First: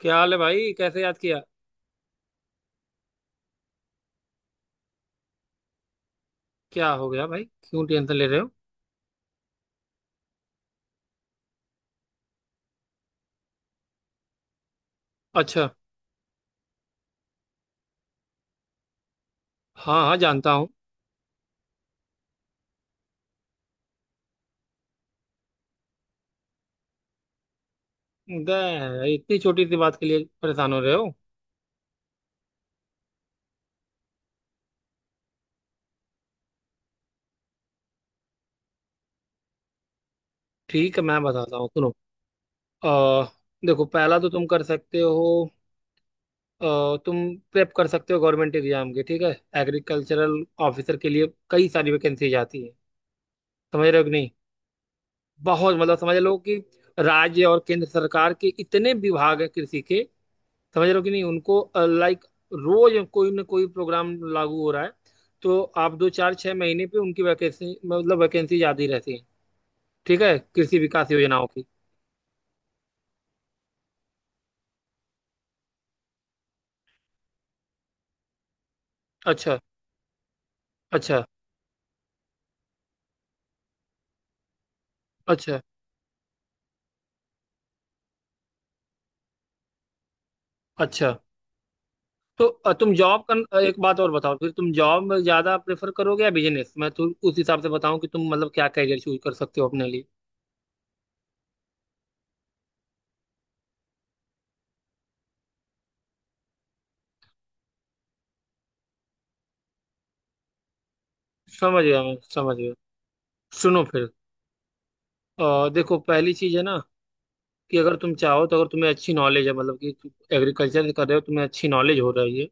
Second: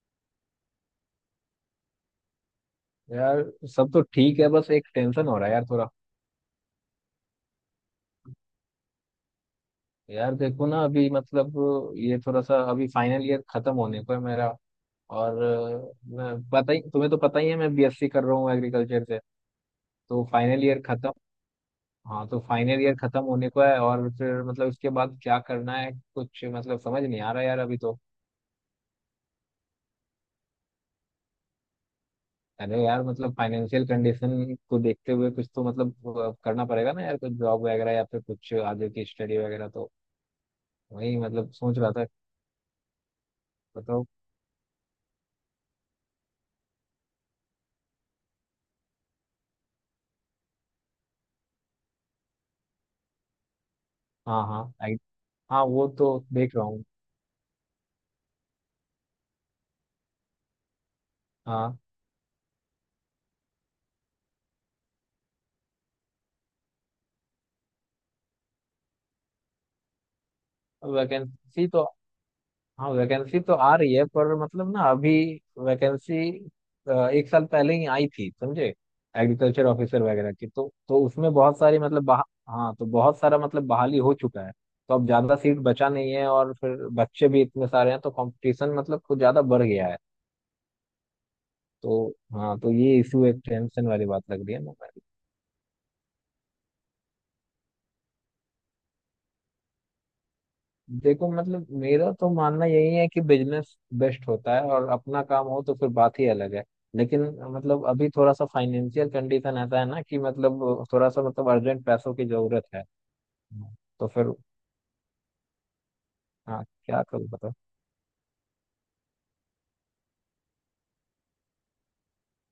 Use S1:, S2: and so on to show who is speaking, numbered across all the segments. S1: क्या हाल है भाई, कैसे याद किया।
S2: यार। सब तो ठीक है, बस एक टेंशन हो रहा है यार थोड़ा।
S1: क्या हो गया भाई, क्यों टेंशन ले रहे हो।
S2: यार देखो ना, अभी मतलब ये थोड़ा सा अभी फाइनल ईयर खत्म होने को है मेरा। और
S1: अच्छा,
S2: मैं पता ही तुम्हें तो पता ही है, मैं बीएससी कर रहा हूँ एग्रीकल्चर से।
S1: हाँ हाँ
S2: तो
S1: जानता
S2: फाइनल
S1: हूँ।
S2: ईयर खत्म। हाँ, तो फाइनल ईयर खत्म होने को है और फिर मतलब इसके बाद क्या करना है, कुछ मतलब समझ नहीं आ रहा यार अभी तो।
S1: इतनी छोटी सी बात के लिए परेशान हो रहे हो।
S2: अरे यार, मतलब फाइनेंशियल कंडीशन को देखते हुए कुछ तो मतलब करना पड़ेगा ना यार, कुछ जॉब वगैरह या फिर कुछ आगे की स्टडी वगैरह तो।
S1: ठीक है,
S2: वही
S1: मैं
S2: मतलब
S1: बताता हूँ,
S2: सोच
S1: सुनो।
S2: रहा था।
S1: अ, देखो
S2: बताओ।
S1: पहला तो तुम कर सकते हो। तुम प्रेप कर सकते हो गवर्नमेंट एग्जाम के, ठीक है। एग्रीकल्चरल ऑफिसर के लिए कई सारी वैकेंसी आती है। समझ रहे हो कि नहीं।
S2: हाँ हाँ, हाँ
S1: बहुत,
S2: वो
S1: मतलब
S2: तो
S1: समझ लो
S2: देख
S1: कि
S2: रहा हूँ।
S1: राज्य और केंद्र सरकार के इतने विभाग हैं कृषि के। समझ रहे हो कि नहीं उनको।
S2: हाँ,
S1: लाइक, रोज कोई ना कोई प्रोग्राम लागू हो रहा है। तो आप 2, 4, 6 महीने पे उनकी वैकेंसी, मतलब वैकेंसी ज्यादा ही रहती है। ठीक है, कृषि विकास योजनाओं की।
S2: वैकेंसी तो। हाँ, वैकेंसी तो आ रही है, पर मतलब ना अभी। वैकेंसी एक साल पहले ही आई थी समझे।
S1: अच्छा।
S2: एग्रीकल्चर ऑफिसर वगैरह की तो
S1: अच्छा।
S2: उसमें बहुत सारी मतलब हाँ तो बहुत सारा मतलब बहाली हो चुका है। तो अब ज्यादा सीट
S1: अच्छा।
S2: बचा नहीं है, और फिर बच्चे भी इतने सारे हैं तो कंपटीशन मतलब कुछ ज्यादा बढ़ गया है।
S1: अच्छा।
S2: तो।
S1: तो
S2: हाँ तो
S1: तुम
S2: ये
S1: जॉब
S2: इशू, एक
S1: कर, एक
S2: टेंशन
S1: बात
S2: वाली
S1: और
S2: बात
S1: बताओ,
S2: लग
S1: फिर
S2: रही है
S1: तुम
S2: ना।
S1: जॉब में ज्यादा प्रेफर करोगे या बिजनेस, मैं तो उस हिसाब से बताऊं कि तुम मतलब क्या करियर चूज कर सकते हो अपने लिए।
S2: देखो मतलब मेरा तो मानना यही है कि बिजनेस बेस्ट होता है, और अपना काम हो तो फिर बात ही अलग है। लेकिन मतलब अभी थोड़ा सा फाइनेंशियल कंडीशन ऐसा है ना कि मतलब थोड़ा सा मतलब
S1: समझ
S2: अर्जेंट
S1: गया,
S2: पैसों
S1: मैं
S2: की
S1: समझ
S2: जरूरत
S1: गया।
S2: है।
S1: सुनो
S2: तो
S1: फिर।
S2: फिर।
S1: देखो, पहली चीज है
S2: हाँ,
S1: ना,
S2: क्या करूँ बताओ।
S1: कि अगर तुम चाहो तो अगर तुम्हें अच्छी नॉलेज है, मतलब कि एग्रीकल्चर कर रहे हो, तुम्हें अच्छी नॉलेज हो रही है,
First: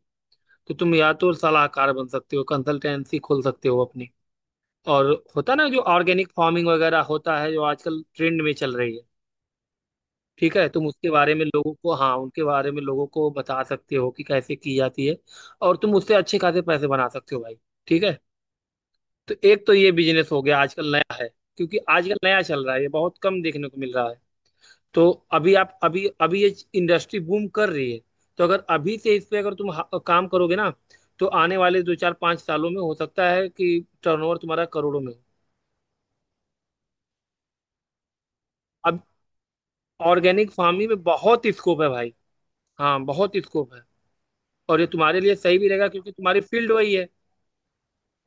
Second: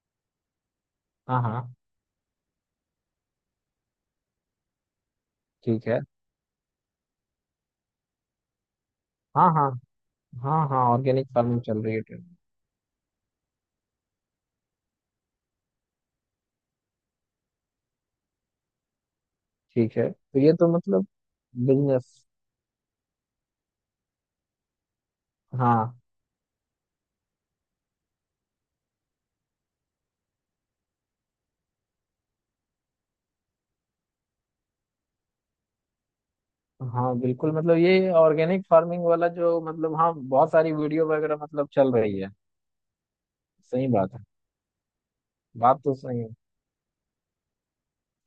S1: तो तुम या तो
S2: हाँ हाँ।
S1: सलाहकार बन सकते हो, कंसल्टेंसी खोल सकते हो अपनी। और होता ना, जो
S2: ठीक है।
S1: ऑर्गेनिक फार्मिंग वगैरह होता है, जो आजकल ट्रेंड में चल रही है।
S2: हाँ हाँ।
S1: ठीक
S2: हाँ
S1: है,
S2: हाँ,
S1: तुम उसके
S2: ऑर्गेनिक
S1: बारे में
S2: फार्मिंग
S1: लोगों
S2: चल रही
S1: को,
S2: है
S1: हाँ
S2: ट्रेंड।
S1: उनके बारे में लोगों को बता सकते हो कि कैसे की जाती है। और तुम उससे अच्छे खासे पैसे बना सकते हो भाई। ठीक है। तो एक तो ये
S2: ठीक है,
S1: बिजनेस
S2: तो
S1: हो
S2: ये
S1: गया,
S2: तो
S1: आजकल
S2: मतलब
S1: नया है। क्योंकि आजकल
S2: बिजनेस।
S1: नया चल रहा है, ये बहुत कम देखने को मिल रहा है। तो अभी आप,
S2: हाँ
S1: अभी अभी ये इंडस्ट्री बूम कर रही है। तो अगर अभी से इस पे अगर तुम काम करोगे ना, तो आने वाले 2, 4, 5 सालों में हो सकता है कि टर्नओवर तुम्हारा करोड़ों में हो।
S2: हाँ बिल्कुल, मतलब ये ऑर्गेनिक
S1: अब,
S2: फार्मिंग वाला जो मतलब हाँ
S1: ऑर्गेनिक
S2: बहुत सारी
S1: फार्मिंग में
S2: वीडियो वगैरह
S1: बहुत
S2: मतलब
S1: स्कोप है
S2: चल
S1: भाई।
S2: रही है।
S1: हाँ, बहुत स्कोप है।
S2: सही बात है।
S1: और ये तुम्हारे लिए सही भी
S2: बात
S1: रहेगा,
S2: तो
S1: क्योंकि
S2: सही है।
S1: तुम्हारी फील्ड वही है।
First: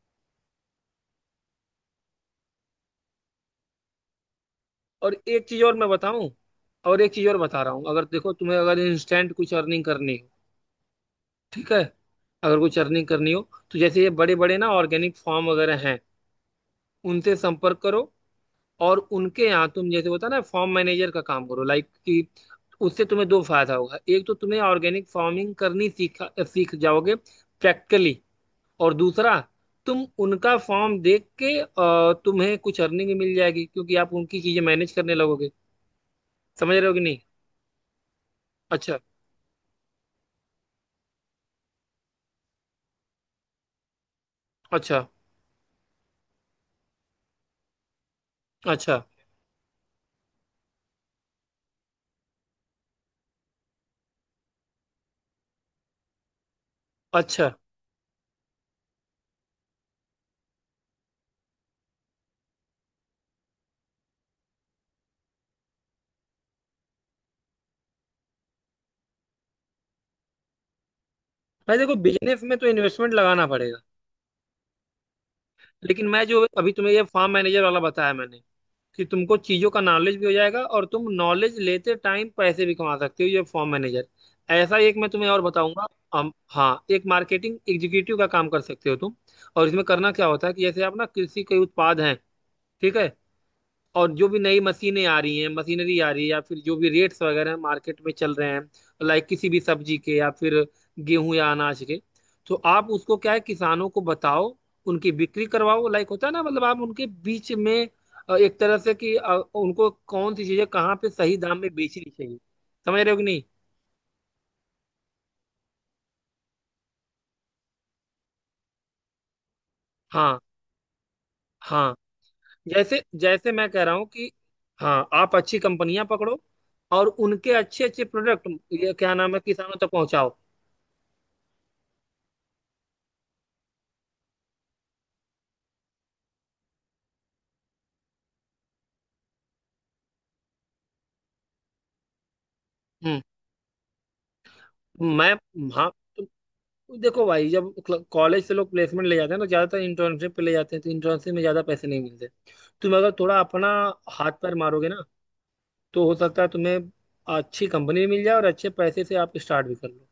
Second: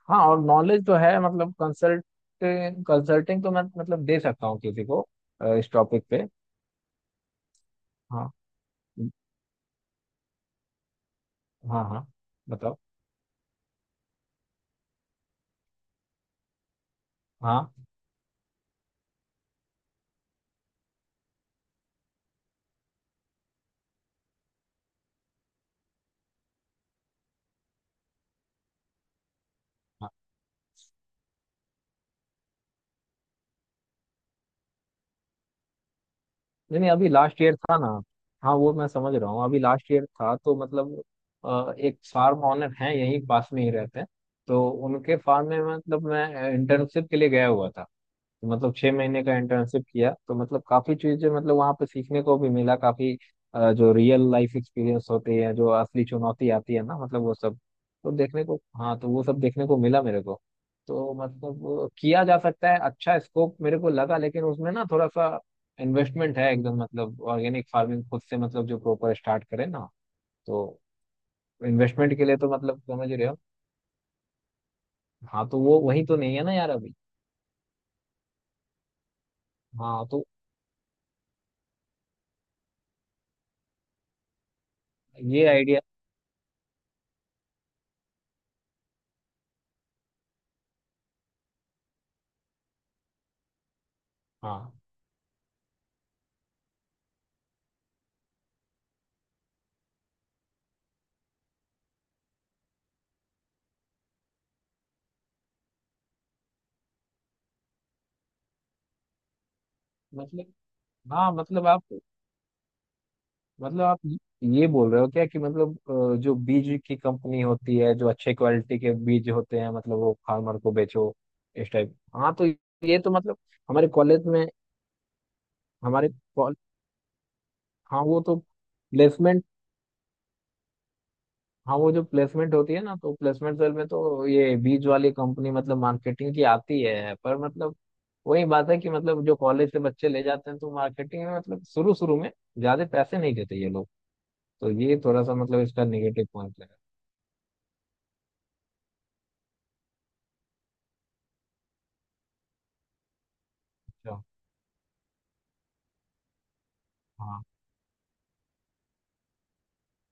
S2: हाँ, और नॉलेज तो है, मतलब कंसल्ट, कंसल्टिंग तो मैं मतलब दे सकता हूँ किसी को।
S1: और एक चीज
S2: इस
S1: और मैं
S2: टॉपिक पे।
S1: बताऊं, और एक चीज और बता रहा हूँ, अगर
S2: हाँ।
S1: देखो तुम्हें अगर इंस्टेंट कुछ अर्निंग करनी हो, ठीक है,
S2: हाँ हाँ।
S1: अगर
S2: बताओ।
S1: कुछ अर्निंग करनी हो, तो जैसे ये बड़े बड़े ना ऑर्गेनिक फार्म वगैरह हैं, उनसे संपर्क
S2: हाँ
S1: करो। और उनके यहाँ तुम जैसे होता है ना फॉर्म मैनेजर का काम करो, लाइक कि उससे तुम्हें दो फायदा होगा, एक तो तुम्हें ऑर्गेनिक फार्मिंग करनी सीखा, सीख जाओगे प्रैक्टिकली। और दूसरा, तुम
S2: हाँ।
S1: उनका फॉर्म देख के तुम्हें कुछ अर्निंग मिल जाएगी, क्योंकि आप उनकी चीजें मैनेज करने लगोगे। समझ
S2: नहीं
S1: रहे
S2: नहीं,
S1: हो कि
S2: अभी
S1: नहीं।
S2: लास्ट ईयर था ना। हाँ वो मैं
S1: अच्छा।
S2: समझ रहा हूँ, अभी लास्ट ईयर था तो मतलब एक फार्म ऑनर हैं, यहीं पास में ही रहते हैं। तो
S1: अच्छा।
S2: उनके फार्म में मतलब मैं इंटर्नशिप के लिए गया हुआ था। मतलब छह
S1: अच्छा।
S2: महीने का इंटर्नशिप किया तो मतलब काफी चीजें मतलब वहां पे सीखने को भी मिला काफी। जो रियल लाइफ एक्सपीरियंस होते हैं, जो असली चुनौती आती है ना मतलब वो
S1: अच्छा।
S2: सब तो देखने को, हाँ तो वो सब देखने को मिला मेरे को। तो मतलब वो किया जा सकता है, अच्छा स्कोप मेरे को लगा, लेकिन उसमें ना थोड़ा सा इन्वेस्टमेंट है एकदम, मतलब ऑर्गेनिक फार्मिंग खुद से मतलब जो प्रॉपर स्टार्ट करे ना, तो
S1: भाई देखो,
S2: इन्वेस्टमेंट के लिए
S1: बिजनेस
S2: तो
S1: में तो
S2: मतलब समझ
S1: इन्वेस्टमेंट
S2: रहे हो।
S1: लगाना पड़ेगा।
S2: हाँ तो वो वही
S1: लेकिन
S2: तो
S1: मैं
S2: नहीं है
S1: जो
S2: ना यार
S1: अभी तुम्हें
S2: अभी।
S1: ये फार्म मैनेजर वाला बताया मैंने, कि तुमको चीजों का
S2: हाँ
S1: नॉलेज
S2: तो
S1: भी हो जाएगा और तुम नॉलेज लेते टाइम पैसे भी कमा सकते हो, ये फॉर्म मैनेजर। ऐसा ही एक मैं तुम्हें और
S2: ये आइडिया।
S1: बताऊंगा। हम, हाँ, एक मार्केटिंग एग्जीक्यूटिव का काम कर सकते हो तुम। और इसमें करना क्या होता है कि जैसे आप ना कृषि के उत्पाद हैं, ठीक है, और जो भी नई
S2: हाँ
S1: मशीनें आ रही हैं, मशीनरी आ रही है, या फिर जो भी रेट्स वगैरह मार्केट में चल रहे हैं, लाइक किसी भी सब्जी के या फिर गेहूं या अनाज के, तो आप उसको क्या है, किसानों को बताओ, उनकी बिक्री करवाओ, लाइक होता है ना, मतलब आप उनके बीच में एक तरह से कि उनको कौन सी
S2: मतलब।
S1: चीजें कहाँ पे
S2: हाँ
S1: सही दाम
S2: मतलब
S1: में
S2: आप,
S1: बेचनी चाहिए। समझ रहे हो कि नहीं।
S2: मतलब आप ये बोल रहे हो क्या कि मतलब जो बीज की कंपनी होती है, जो अच्छे क्वालिटी के बीज होते हैं, मतलब वो
S1: हाँ,
S2: फार्मर को बेचो, इस
S1: हाँ
S2: टाइप। हाँ तो ये
S1: जैसे,
S2: तो मतलब
S1: जैसे मैं कह
S2: हमारे
S1: रहा हूँ
S2: कॉलेज
S1: कि
S2: में,
S1: हाँ, आप अच्छी कंपनियां
S2: हमारे
S1: पकड़ो
S2: कॉल-
S1: और उनके अच्छे
S2: हाँ
S1: अच्छे
S2: वो तो
S1: प्रोडक्ट, ये क्या नाम है,
S2: प्लेसमेंट।
S1: किसानों तक पहुंचाओ।
S2: हाँ वो जो प्लेसमेंट होती है ना, तो प्लेसमेंट सेल में तो ये बीज वाली कंपनी मतलब मार्केटिंग की आती है, पर मतलब वही बात है कि मतलब जो कॉलेज से बच्चे ले जाते हैं तो मार्केटिंग में मतलब शुरू शुरू में ज्यादा पैसे
S1: हम्म।
S2: नहीं देते ये लोग। तो ये थोड़ा
S1: मैं,
S2: सा मतलब इसका
S1: हाँ,
S2: नेगेटिव पॉइंट है।
S1: तो देखो भाई, जब कॉलेज से लोग प्लेसमेंट ले जाते हैं तो ज्यादातर इंटर्नशिप पे ले जाते हैं, तो इंटर्नशिप में ज्यादा पैसे नहीं मिलते। तुम अगर थोड़ा अपना
S2: अच्छा।
S1: हाथ पैर मारोगे ना, तो हो सकता है तुम्हें
S2: हाँ,
S1: अच्छी कंपनी मिल जाए और अच्छे पैसे से आप स्टार्ट भी कर लो।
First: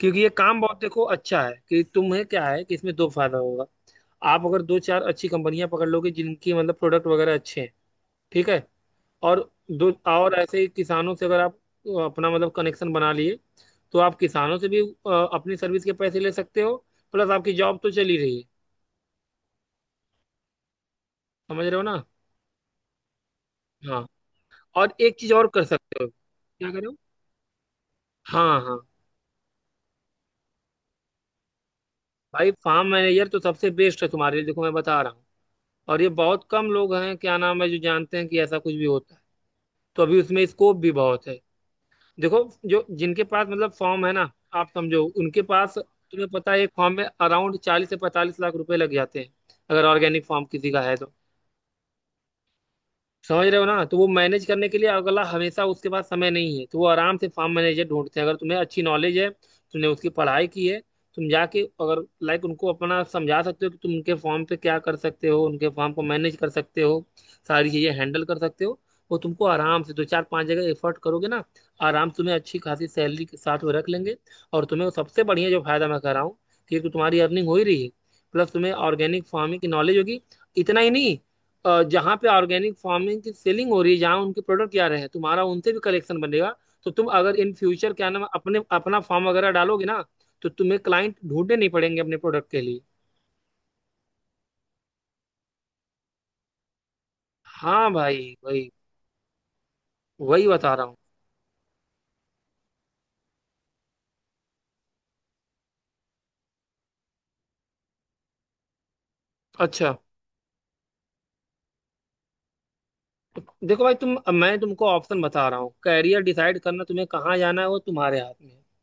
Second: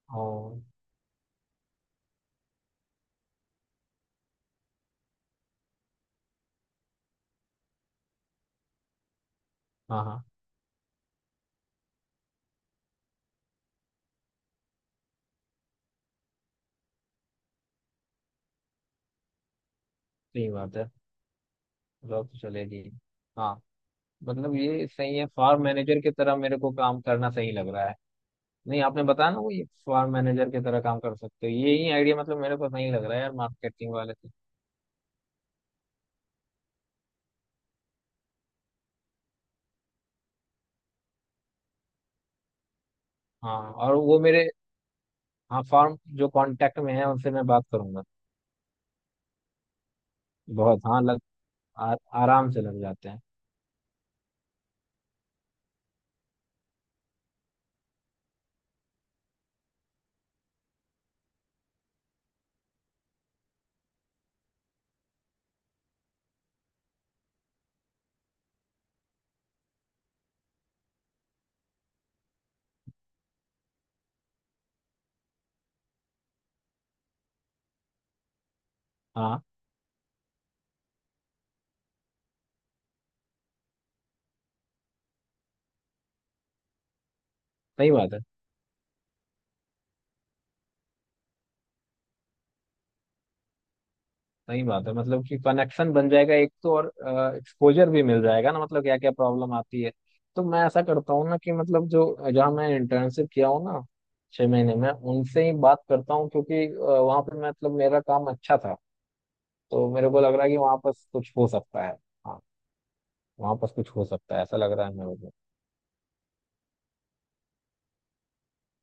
S1: क्योंकि ये
S2: और।
S1: काम बहुत देखो अच्छा है, कि तुम्हें क्या है कि इसमें दो फायदा होगा। आप अगर दो चार अच्छी कंपनियां पकड़ लोगे, जिनकी मतलब प्रोडक्ट वगैरह अच्छे हैं, ठीक है, और दो,
S2: हाँ हाँ।
S1: और ऐसे ही किसानों से अगर आप अपना मतलब कनेक्शन बना लिए, तो आप किसानों से भी अपनी सर्विस के पैसे ले सकते हो। प्लस आपकी जॉब तो चल ही रही है।
S2: सही बात है।
S1: समझ रहे हो ना।
S2: जॉब तो चलेगी। हाँ,
S1: हाँ।
S2: मतलब ये
S1: और एक
S2: सही है,
S1: चीज और
S2: फार्म
S1: कर
S2: मैनेजर
S1: सकते हो,
S2: की तरह मेरे
S1: क्या
S2: को
S1: कर रहे हो।
S2: काम करना सही लग रहा है।
S1: हाँ हाँ,
S2: नहीं, आपने बताया ना वो, ये फार्म मैनेजर की तरह काम कर सकते हो, ये ही आइडिया मतलब
S1: भाई
S2: मेरे को
S1: फार्म
S2: सही लग रहा है
S1: मैनेजर
S2: यार
S1: तो सबसे
S2: मार्केटिंग
S1: बेस्ट है
S2: वाले से।
S1: तुम्हारे लिए, देखो मैं बता रहा हूँ। और ये बहुत कम लोग हैं, क्या नाम है, जो जानते हैं कि ऐसा कुछ भी होता है। तो अभी उसमें स्कोप भी बहुत है। देखो, जो जिनके पास
S2: हाँ,
S1: मतलब
S2: और
S1: फॉर्म है
S2: वो
S1: ना,
S2: मेरे,
S1: आप समझो उनके
S2: हाँ
S1: पास,
S2: फार्म
S1: तुम्हें
S2: जो
S1: पता है एक
S2: कांटेक्ट में
S1: फॉर्म में
S2: है उनसे मैं
S1: अराउंड
S2: बात
S1: चालीस से
S2: करूंगा।
S1: पैंतालीस लाख रुपए लग जाते हैं, अगर ऑर्गेनिक फॉर्म किसी का
S2: बहुत
S1: है
S2: हाँ
S1: तो।
S2: लग, आ, आराम से लग जाते हैं।
S1: समझ रहे हो ना, तो वो मैनेज करने के लिए अगला, हमेशा उसके पास समय नहीं है, तो वो आराम से फार्म मैनेजर ढूंढते हैं। अगर तुम्हें अच्छी नॉलेज है, तुमने उसकी पढ़ाई की है, तुम जाके अगर लाइक उनको अपना समझा सकते हो कि तुम उनके फॉर्म पे क्या कर सकते हो, उनके फॉर्म को मैनेज कर सकते हो, सारी चीजें हैंडल कर सकते हो, वो तुमको आराम से, दो चार पांच जगह एफर्ट करोगे ना, आराम से तुम्हें अच्छी खासी सैलरी के साथ वो रख लेंगे। और तुम्हें वो सबसे बढ़िया जो फायदा मैं कर रहा हूँ, कि एक तो तुम्हारी अर्निंग हो ही रही है, प्लस तुम्हें ऑर्गेनिक
S2: हाँ
S1: फार्मिंग की नॉलेज होगी। इतना ही नहीं, जहाँ पे ऑर्गेनिक फार्मिंग की सेलिंग हो रही है, जहाँ उनके प्रोडक्ट आ रहे हैं, तुम्हारा उनसे भी कलेक्शन बनेगा। तो तुम अगर इन
S2: सही
S1: फ्यूचर, क्या
S2: बात है।
S1: नाम है, अपने अपना फार्म वगैरह डालोगे ना, तो तुम्हें क्लाइंट ढूंढने नहीं पड़ेंगे अपने प्रोडक्ट के लिए।
S2: सही बात है, मतलब कि कनेक्शन बन जाएगा एक तो, और
S1: हाँ
S2: एक्सपोजर भी मिल
S1: भाई,
S2: जाएगा ना,
S1: वही
S2: मतलब क्या क्या प्रॉब्लम आती है। तो
S1: वही
S2: मैं
S1: बता
S2: ऐसा
S1: रहा हूँ।
S2: करता हूँ ना, कि मतलब जो जहाँ मैं इंटर्नशिप किया हूँ ना 6 महीने में, उनसे ही बात करता हूँ क्योंकि वहाँ पे मैं मतलब मेरा काम अच्छा था। तो
S1: अच्छा,
S2: मेरे को लग रहा है कि वहाँ पर कुछ हो सकता है। हाँ, वहाँ पर
S1: देखो
S2: कुछ
S1: भाई
S2: हो
S1: तुम,
S2: सकता है, ऐसा
S1: मैं
S2: लग
S1: तुमको
S2: रहा है मेरे
S1: ऑप्शन
S2: को।
S1: बता रहा हूँ, कैरियर डिसाइड करना तुम्हें कहाँ जाना है वो तुम्हारे हाथ में है।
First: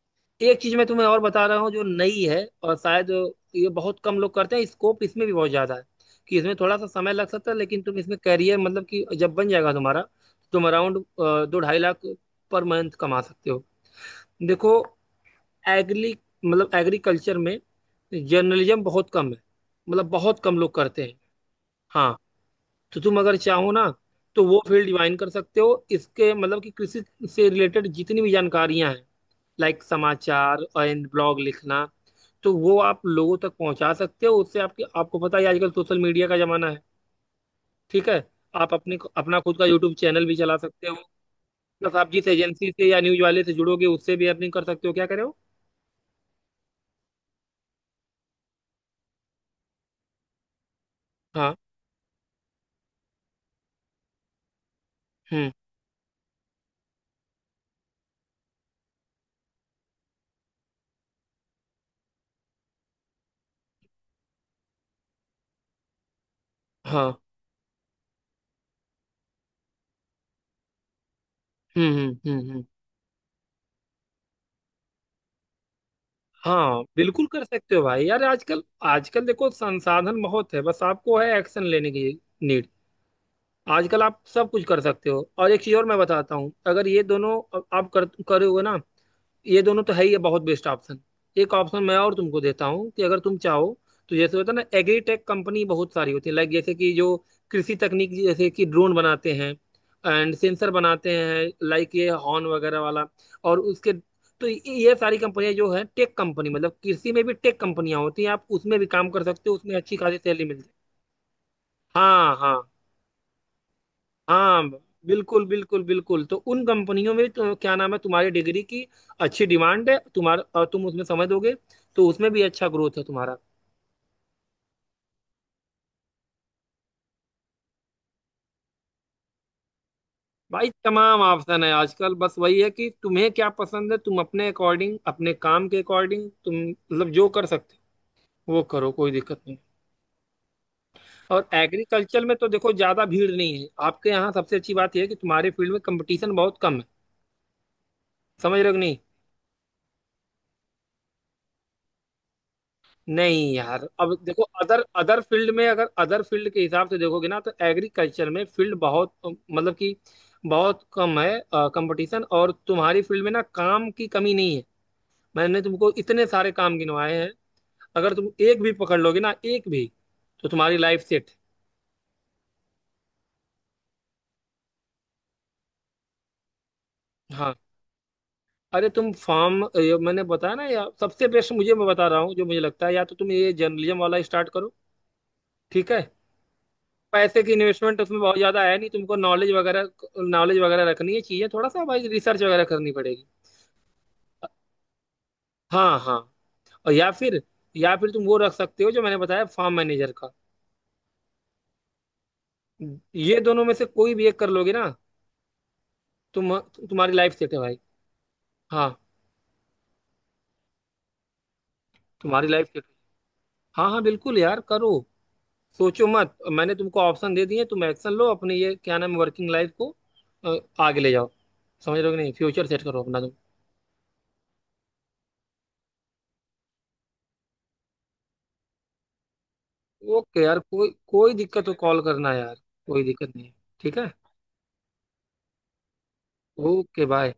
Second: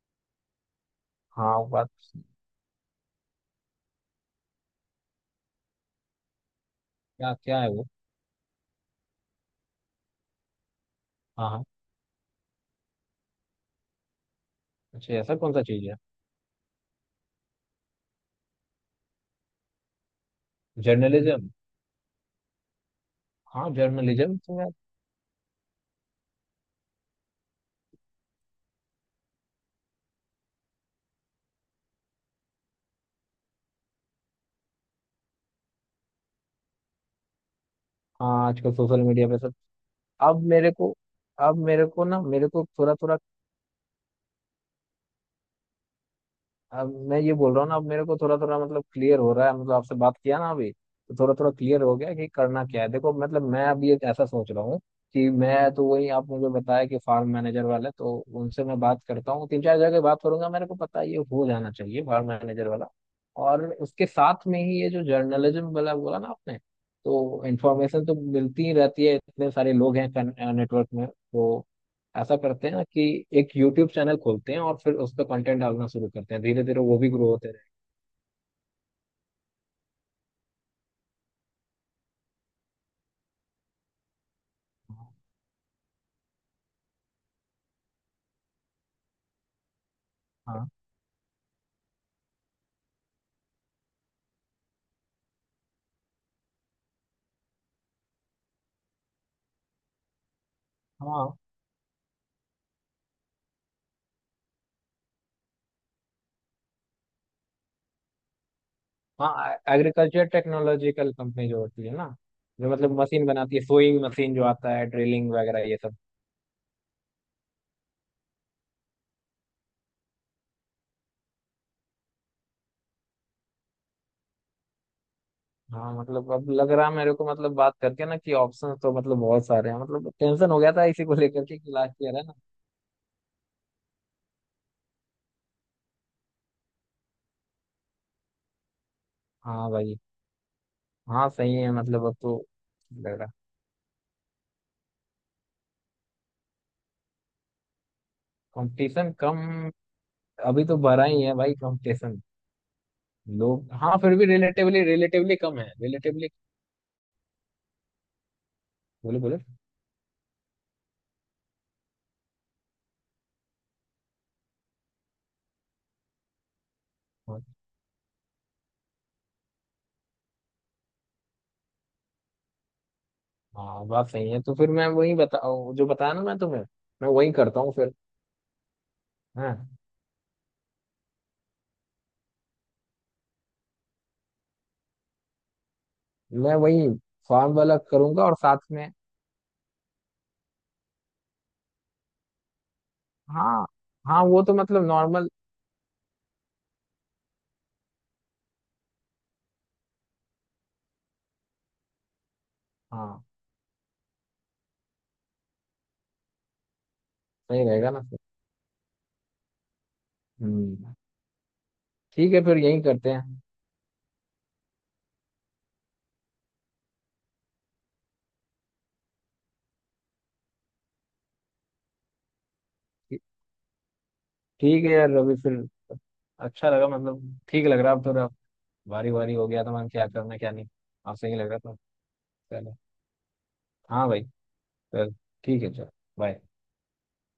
S1: एक चीज मैं तुम्हें और बता
S2: हाँ
S1: रहा
S2: वो
S1: हूँ जो
S2: बात।
S1: नई है, और शायद ये बहुत कम लोग करते हैं, स्कोप इसमें भी बहुत ज्यादा है, कि इसमें थोड़ा सा समय लग
S2: क्या
S1: सकता है
S2: क्या है
S1: लेकिन
S2: वो।
S1: तुम इसमें करियर, मतलब कि जब बन जाएगा तुम्हारा, तुम अराउंड
S2: हाँ
S1: दो
S2: हाँ।
S1: ढाई लाख पर मंथ कमा सकते हो। देखो,
S2: अच्छा, ऐसा कौन सा चीज़ है।
S1: एग्री, मतलब एग्रीकल्चर में जर्नलिज्म बहुत कम है, मतलब बहुत कम लोग करते हैं।
S2: जर्नलिज्म।
S1: हाँ, तो तुम अगर
S2: हाँ
S1: चाहो ना,
S2: जर्नलिज्म
S1: तो
S2: तो
S1: वो
S2: यार।
S1: फील्ड डिवाइन कर सकते हो इसके मतलब कि कृषि से रिलेटेड जितनी भी जानकारियां हैं, लाइक समाचार एंड ब्लॉग लिखना, तो वो आप लोगों तक पहुंचा सकते हो, उससे आपकी, आपको पता है आजकल सोशल मीडिया का जमाना है, ठीक है,
S2: हाँ, आजकल
S1: आप अपनी,
S2: सोशल मीडिया पे
S1: अपना
S2: सब।
S1: खुद का यूट्यूब चैनल भी
S2: अब
S1: चला
S2: मेरे
S1: सकते
S2: को,
S1: हो।
S2: अब मेरे
S1: प्लस
S2: को
S1: आप
S2: ना,
S1: जिस
S2: मेरे को
S1: एजेंसी से
S2: थोड़ा
S1: या
S2: थोड़ा,
S1: न्यूज वाले से जुड़ोगे, उससे भी अर्निंग कर सकते हो, क्या करे हो।
S2: अब मैं ये बोल रहा हूँ ना, अब मेरे को थोड़ा थोड़ा मतलब क्लियर हो रहा है, मतलब आपसे बात किया ना अभी तो थोड़ा थोड़ा
S1: हाँ।
S2: क्लियर हो गया कि करना क्या है। देखो मतलब मैं अभी एक ऐसा सोच रहा हूँ कि
S1: हम्म।
S2: मैं तो वही आप मुझे बताया कि फार्म मैनेजर वाले, तो उनसे मैं बात करता हूँ, तीन चार जगह बात करूंगा, मेरे को पता है ये हो जाना चाहिए, फार्म मैनेजर वाला। और उसके साथ में ही ये जो जर्नलिज्म वाला बोला ना आपने,
S1: हाँ।
S2: तो इंफॉर्मेशन तो मिलती ही रहती है, इतने सारे लोग हैं नेटवर्क में तो।
S1: हम्म। हम्म।
S2: ऐसा
S1: हम्म। हम्म।
S2: करते हैं ना कि एक यूट्यूब चैनल खोलते हैं, और फिर उस पर कंटेंट डालना शुरू करते हैं, धीरे धीरे
S1: हाँ
S2: वो भी
S1: बिल्कुल,
S2: ग्रो
S1: कर
S2: होते
S1: सकते हो भाई यार। आजकल, आजकल देखो संसाधन बहुत है, बस आपको है एक्शन लेने की नीड। आजकल आप सब कुछ कर सकते
S2: रहेगा।
S1: हो। और एक चीज और मैं बताता हूँ, अगर ये दोनों आप कर करोगे ना, ये दोनों तो है ही है, बहुत बेस्ट
S2: हाँ।
S1: ऑप्शन। एक ऑप्शन मैं और तुमको देता हूँ, कि अगर तुम चाहो तो जैसे होता है ना, एग्रीटेक कंपनी बहुत सारी होती है, लाइक जैसे कि जो कृषि तकनीक, जैसे कि ड्रोन बनाते हैं एंड सेंसर बनाते
S2: हाँ
S1: हैं, लाइक ये हॉर्न वगैरह वाला, और उसके, तो ये सारी कंपनियां जो है टेक कंपनी, मतलब कृषि में भी टेक कंपनियां होती हैं, आप उसमें भी काम कर सकते हो,
S2: हाँ,
S1: उसमें अच्छी खासी
S2: एग्रीकल्चर
S1: सैलरी मिलती है।
S2: टेक्नोलॉजिकल कंपनी जो होती है ना,
S1: हाँ हाँ,
S2: जो मतलब मशीन बनाती है, सोइंग मशीन जो
S1: हाँ
S2: आता है, ड्रिलिंग
S1: बिल्कुल
S2: वगैरह ये
S1: बिल्कुल
S2: सब।
S1: बिल्कुल, तो उन कंपनियों में तो क्या नाम है, तुम्हारी डिग्री की अच्छी डिमांड है तुम्हारा, और तुम उसमें समझ दोगे तो उसमें भी अच्छा ग्रोथ है तुम्हारा।
S2: हाँ मतलब अब लग रहा है मेरे को, मतलब बात करके ना, कि ऑप्शन तो मतलब बहुत सारे हैं, मतलब टेंशन हो
S1: भाई
S2: गया था इसी को
S1: तमाम
S2: लेकर के,
S1: ऑप्शन है
S2: कि लास्ट
S1: आजकल,
S2: ईयर है ना।
S1: बस वही है कि तुम्हें क्या पसंद है, तुम अपने अकॉर्डिंग, अपने काम के अकॉर्डिंग तुम मतलब जो कर सकते हो वो करो, कोई दिक्कत नहीं।
S2: हाँ भाई। हाँ
S1: और
S2: सही है मतलब अब
S1: एग्रीकल्चर में
S2: तो
S1: तो देखो ज्यादा
S2: लग
S1: भीड़
S2: रहा।
S1: नहीं है आपके यहाँ, सबसे अच्छी बात यह है कि तुम्हारे फील्ड में कंपटीशन बहुत कम है। समझ रहे हो कि नहीं।
S2: कंपटीशन कम? अभी तो बढ़ा ही है भाई कंपटीशन।
S1: नहीं
S2: लोग,
S1: यार,
S2: हाँ
S1: अब
S2: फिर भी
S1: देखो अदर
S2: रिलेटिवली,
S1: अदर फील्ड
S2: कम
S1: में
S2: है
S1: अगर अदर
S2: रिलेटिवली।
S1: फील्ड के हिसाब से देखोगे ना, तो एग्रीकल्चर में फील्ड बहुत
S2: बोले बोले।
S1: मतलब कि बहुत कम है कंपटीशन। और तुम्हारी फील्ड में ना काम की कमी नहीं है। मैंने तुमको इतने सारे काम गिनवाए हैं,
S2: हाँ
S1: अगर तुम एक भी पकड़ लोगे ना, एक भी, तो तुम्हारी लाइफ सेट।
S2: हाँ, बात सही है, तो फिर मैं वही बता, जो बताया ना मैं तुम्हें, मैं वही
S1: हाँ,
S2: करता हूँ फिर।
S1: अरे तुम फार्म,
S2: हाँ,
S1: मैंने बताया ना यार, सबसे बेस्ट मुझे, मैं बता रहा हूँ जो मुझे लगता है, या तो तुम ये जर्नलिज्म वाला स्टार्ट करो, ठीक है,
S2: मैं वही
S1: पैसे की
S2: फॉर्म वाला
S1: इन्वेस्टमेंट उसमें
S2: करूंगा और
S1: बहुत
S2: साथ
S1: ज्यादा है नहीं,
S2: में।
S1: तुमको नॉलेज वगैरह, नॉलेज वगैरह रखनी है, चीजें थोड़ा सा भाई रिसर्च वगैरह करनी पड़ेगी।
S2: हाँ, हाँ वो तो मतलब नॉर्मल।
S1: हाँ हाँ, और या फिर, या फिर तुम वो रख सकते हो जो मैंने बताया, फार्म मैनेजर का।
S2: हाँ।
S1: ये दोनों में से कोई भी एक कर लोगे ना तुम, तुम्हारी लाइफ सेट है
S2: सही
S1: भाई।
S2: रहेगा ना फिर।
S1: हाँ,
S2: हम्म। ठीक है
S1: तुम्हारी
S2: फिर
S1: लाइफ
S2: यही
S1: सेट।
S2: करते हैं।
S1: हाँ हाँ बिल्कुल यार करो, सोचो मत, मैंने तुमको ऑप्शन दे दिए, तुम एक्शन लो अपने, ये क्या नाम है, वर्किंग लाइफ को अ, आगे ले जाओ। समझ रहे हो कि नहीं, फ्यूचर सेट करो अपना
S2: ठी-
S1: तुम।
S2: ठीक है यार रवि फिर। अच्छा लगा, मतलब ठीक लग रहा अब थोड़ा, बारी बारी हो गया तो, मैं क्या करना
S1: ओके
S2: क्या
S1: यार,
S2: नहीं।
S1: कोई
S2: आप
S1: कोई
S2: सही लग रहा
S1: दिक्कत हो
S2: था।
S1: कॉल करना यार,
S2: चलो।
S1: कोई दिक्कत नहीं है, ठीक है।
S2: हाँ भाई। चल। ठीक है चलो। बाय।
S1: Okay bye.